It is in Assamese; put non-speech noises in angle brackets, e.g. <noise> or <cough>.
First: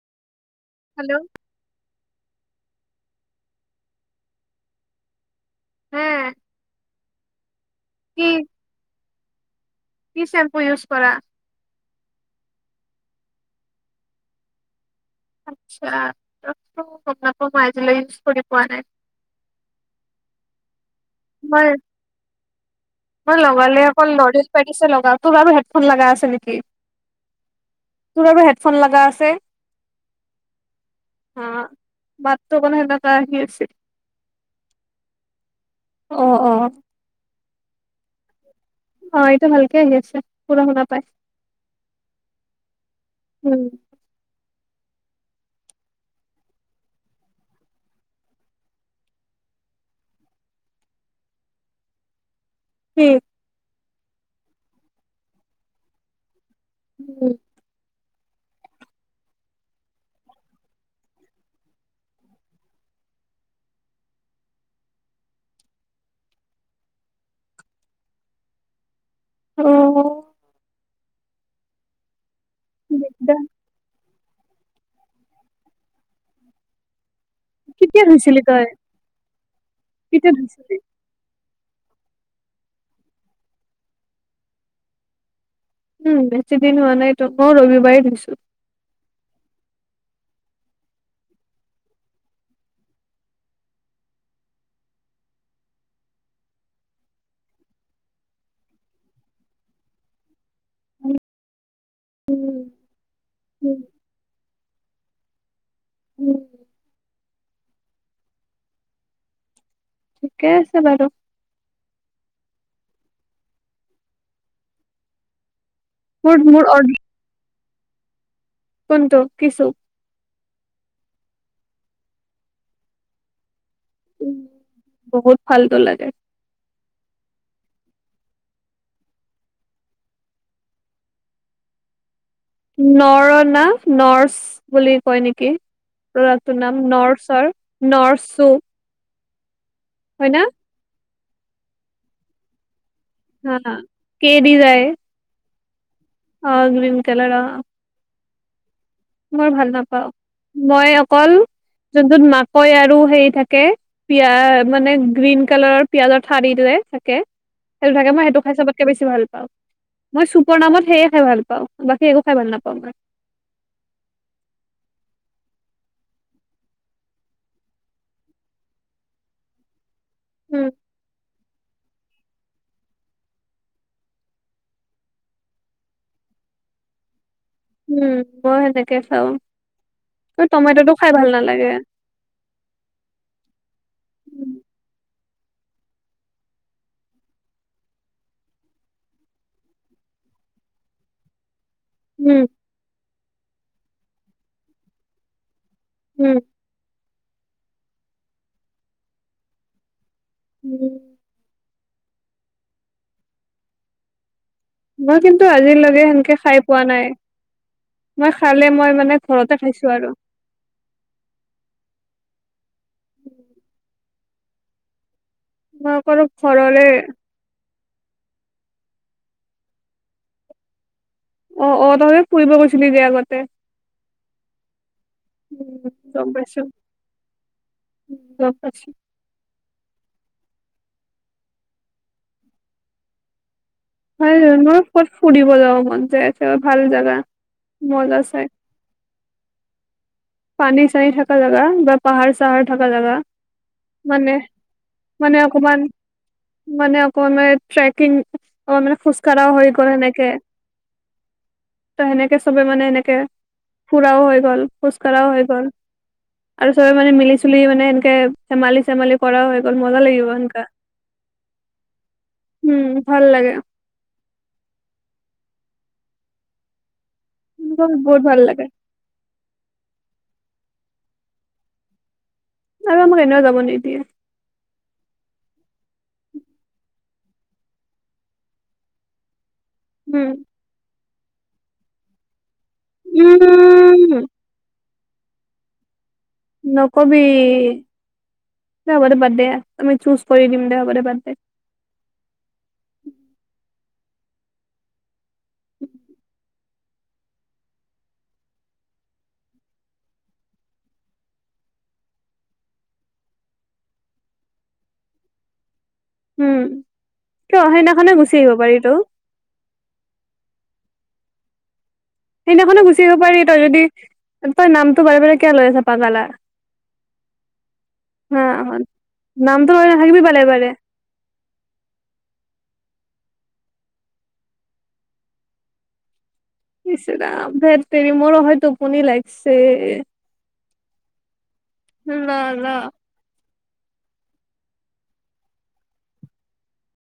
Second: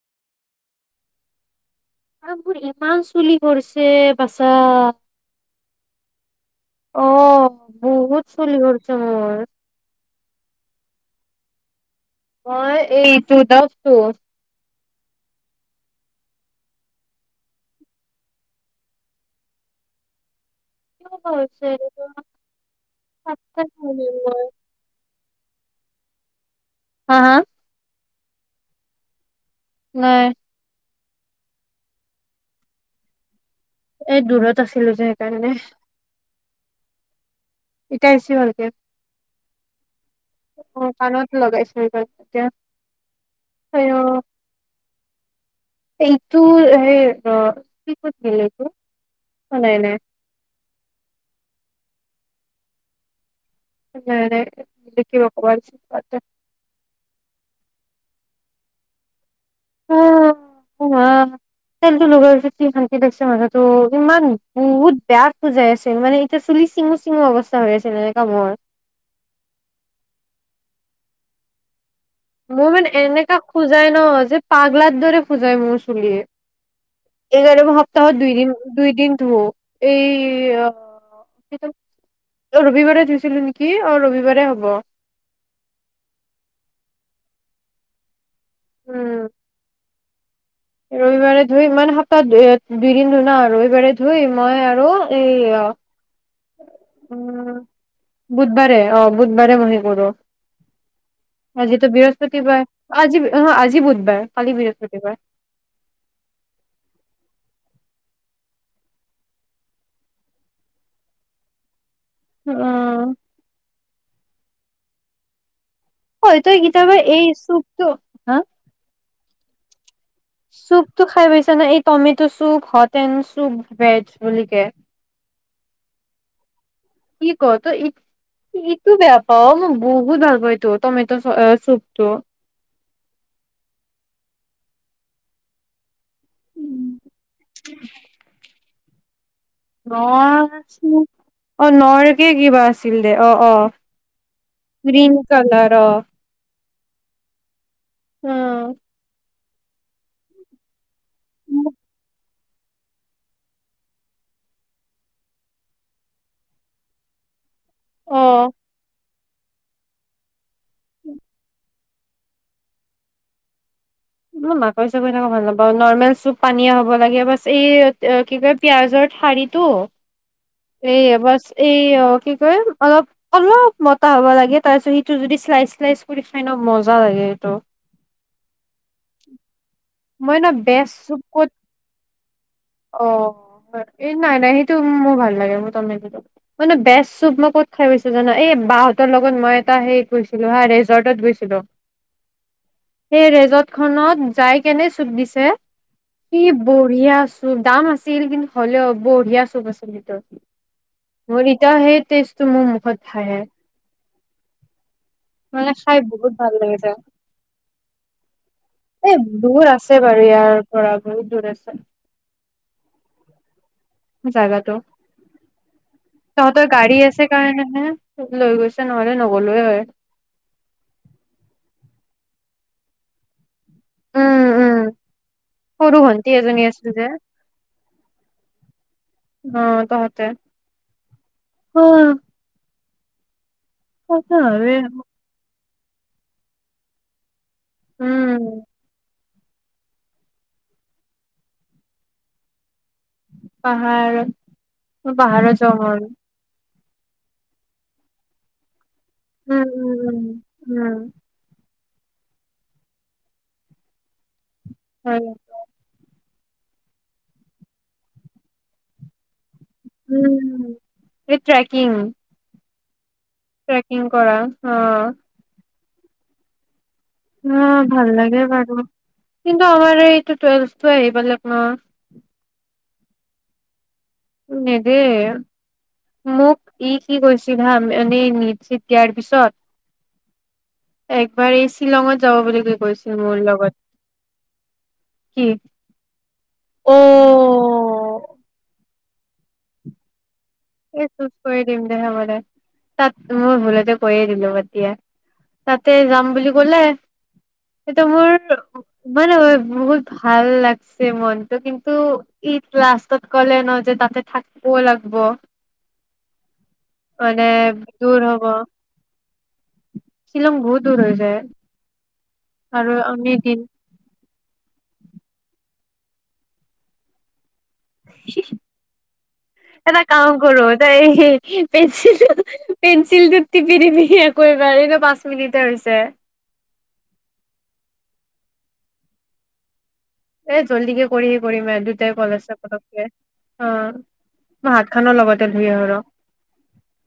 হেল্ল' আৰু মোৰ ইমান চুলি খৰিছে বাচা হা অ' বহুত চুলি খৰিছে মোৰ। টি শ্বেম্পু ইউজ কৰা? মই এটো দলটো। আচ্চা দভটো মই গম নাপাওঁ মই আজিলৈ ইউজ কৰি পোৱা নাই। ভালছে মই <unintelligible> মই লগালে অকল লৰিয়েল পেৰিছ‌য়ে লগাওঁ। তোৰ আৰু হেডফোন লগা আছিল নেকি? হা, হা? তোৰ আৰু হেডফোন লগা আছে? নাই। হা, মাতটো মানে সেনেুৱা আহি আছে। এই দূৰত আছিলো যে সেইকাৰণে। অ, অ। এতিয়া‌ এহিচি ভালকে? অ' এতিয়া ভালকে আহি আছে। পুৰা শুনা অ' পাই কাণত লগাইছ গ এতিয়া উম, ত, অ'। এইটো হেই কিতিল এইটো অ নাই নাই। উম। নেকব প <unintelligible> উম। অা তেলটো লগোৱাৰ পিছত কি শান্তি লাগিছে মাঠাতো ইমান বহুত বেয়া সোজাই আছিল মানে এতিয়া চুলি চিঙো চিঙো অৱস্থা হৈ আছিল এনেকা মৰ অ'। মোৰ মানে এনেকা দিগদাৰ খোজাই ন যে পাগলাৰ দৰে খোজাই মোৰ চুলি। এঘাৰ কেতিয়া সপ্তাহত ধুইছিলি দুইদিন তই দুই দিন ধো এই কেতিয়া ধুইছিলি অ' ৰবিবাৰে ধুইছিলো নেকি? অ' ৰবিবাৰে হ'ব। উম, বেছি দিন হোৱা নাইতো মই ৰবিবাৰেই ধুইছো। উম ৰবিবাৰে ধুই ইানে সপ্তাহ দুইদিন ধুনা ৰবিবাৰে ধুই মানে সাত তাত ধুই দুদিন ধু না ৰবিবাৰে ধুই মই আৰু এই অ উম বুধবাৰে অ বুধবাৰে মই সেই কৰো। আজিতো উম বৃহস্পতিবাৰে আজি অ' উম আজি বুধবাৰ কালি বৃহস্পতিবাৰ উম ঠিকে আছে বাৰু উমমম! অই মোৰ তই মোৰ অৰ্ডাৰ কিতাবা এই চুপ তু হা কোনটো কিছু চুপটো খাই পাইছা না? এই tomato soup hot and soup veg বুলি ক বহুত ফাল্টু লাগে। কি ক তই ই ইটো বেয়া পাৱ? মই বহুত ভাল পাওঁ এইটো টমেট চ অ চুপটো নৰ না নৰ্ছ বুলি কয় নেকি প্ৰডাকটোৰ নাম নৰচাৰ নৰচু নৰ চু অ নৰকে কিবা আছে দে অ অ হা কে দি যায় গ্ৰীন কালাৰ ৰ অ গ্ৰীন কালাৰ অ উম! মই ভাল নাপাও। মই অকল যোনটোত মাকৈ আৰু সেই থাকে পিয়া মানে গ্ৰীণ কালাৰৰ পিয়াজৰ ঠাৰিটোৰে থাকে সেইটো থাকে অ মই সেইটো খাই চবতকে বেছি ভাল পাওঁ। মই চুপৰ নামত সেয়ে খাই ভাল পাওঁ বাকী একো খাই ভাল নাপাওঁ মই। মই মাকৈ চাকৈ থাকা ভাল নাপাও নৰ্মেল চুপ পানীয়া হব লাগে বাচ এই কি কয় পিয়াজৰ ঠাৰিটো উম, সেয়া বছ এ ই কি অলপ অলপ মতা হ'ব লাগে তাৰ পিছত সিটো যদি শ্লাইচ শ্লাইচ কৰি খাই ন মজা লাগে এইটো উম মই সেনেকে খাওঁ। মই ন টমেটটো বেষ্ট খাই চুপ ভাল ক'ত নালাগে অ এই নাই নাই উম, সেইটো মোৰ ভাল লাগে অ মোৰ তম মানে বেচ চুপ মই ক'ত খাই পাইছো জানা এই বাহতৰ লগত মই এটা সেইত গৈছিলো হা ৰেজৰ্টত গৈছিলো উম! সেই ৰেজৰ্ট খনত যাই কেনে চুপ দিছে উম, কি বঢ়িয়া। উম দাম আছিল কিন্তু হ'লেও বঢ়িয়া চুপ আছিল ভিতৰত উম! এতিয়া সেই তেষ্ট টো মোৰ মুখত ভাহে মই কিন্তু মানে খাই আজিলকে বহুত সেনেকে ভাল খাই পোৱা লাগিছে। নাই মই খালে মই এ মানে ঘৰতে দূৰ খাইছো আছে আৰু বাৰু ইয়াৰ পৰা বহুত দূৰ আছে <unintelligible> জাগাটো। মই অকলো তহঁতৰ ঘৰৰে গাড়ী আছে, কাৰণেহে মোক লৈ গৈছে। ন'হলে নগ'লোঁয়েই হয় অ', অ', তহঁতে ফুৰিব গৈছিলি যে আগতে উম, উম। উম, সৰু গম ভণ্টি পাইছো, এজনী আছিল যে, উম, গম পাইছো। অ' তহঁতে অহ হয়, <unintelligible> ক'ত ফুৰিব যাম? মন যায়। আছে বা, ভাল জাগা মজা চাই উম পানী-চানী থাকা জেগা বা পাহাৰ-চাহাৰ থাকা জেগা পাহাৰ-পাহাৰৰ অকমান জংঘল মানে, আকৌ আমে ট্ৰেকিং। অ', মানে খোজকাঢ়াঁও উম হৈ গ'ল। উম সেনেকে উম উম ত', সেনেকে চবে, মানে, এনেকে ফুৰাও হৈ গ'ল। হয় কৰাও হৈ গ'ল। আৰু চবে, মানে, মিলি-জুলি, মানে, সেনকে ধেমালি-চেমালি কৰাও হৈ গ'ল মজা লাগিব উম, সেনকা ই ট্ৰেকিং উম। ভাল লাগে ট্ৰেকিং কৰা। অ, উম ভাল লাগে বাৰু। কিন্তু আমাৰ এই এইটো টুৱেলভটো আহি পালে লগ ন। আৰু আমাক এনেও যাব নিদিয়ে। নেদেই মোক ই কি কৈছিল হা, এনেই নিট চিট দিয়াৰ পিছত। উম। একবাৰেই শ্বিলঙত যাব বুলি কৈ। গৈছিল মোৰ লগত। উম কি? অ নকবি। <unintelligible> বাদ দে। কৰি দিম দে হ'ব দে এই বাদ চুজ দে কৰি দিম দে হব দে তাত মোৰ ভুলতে <unintelligible> বাদ দিয়া। তাতে যাম বুলি ক'লে। সেইটো মোৰ মানে বহুত ভাল লাগছে, মনটো কিন্তু, ই লাষ্টত ক'লে ন যে তাতে থাকিবও লাগব। উম মানে ত সেইদিনাখনে গুচি আহিব পাৰি তো। চিলংগ বহুত দুৰ হয় যা সেইদিনাখনো গুচি আহিব পাৰি, তই যদি তই নামটো বাৰে বাৰে কিয় লৈ আছা পাগালা হা নামটো লৈ এটা নাথাকিবি কাম বাৰে কৰো বাৰে তাই পেঞ্চিল প ছিলটোত টিপি টিপি আৌ এবাৰ এই পাঁচ মিনিট হৈছে। ইচ ৰাম ধেতটেৰী মোৰ অহায় টোপনি লাগিছে। জল্দি কে কৰি কৰিমে দুটাই লা কল আছে লা পলকে অ মই হাত খনৰ লগতে ধুই আহো ৰ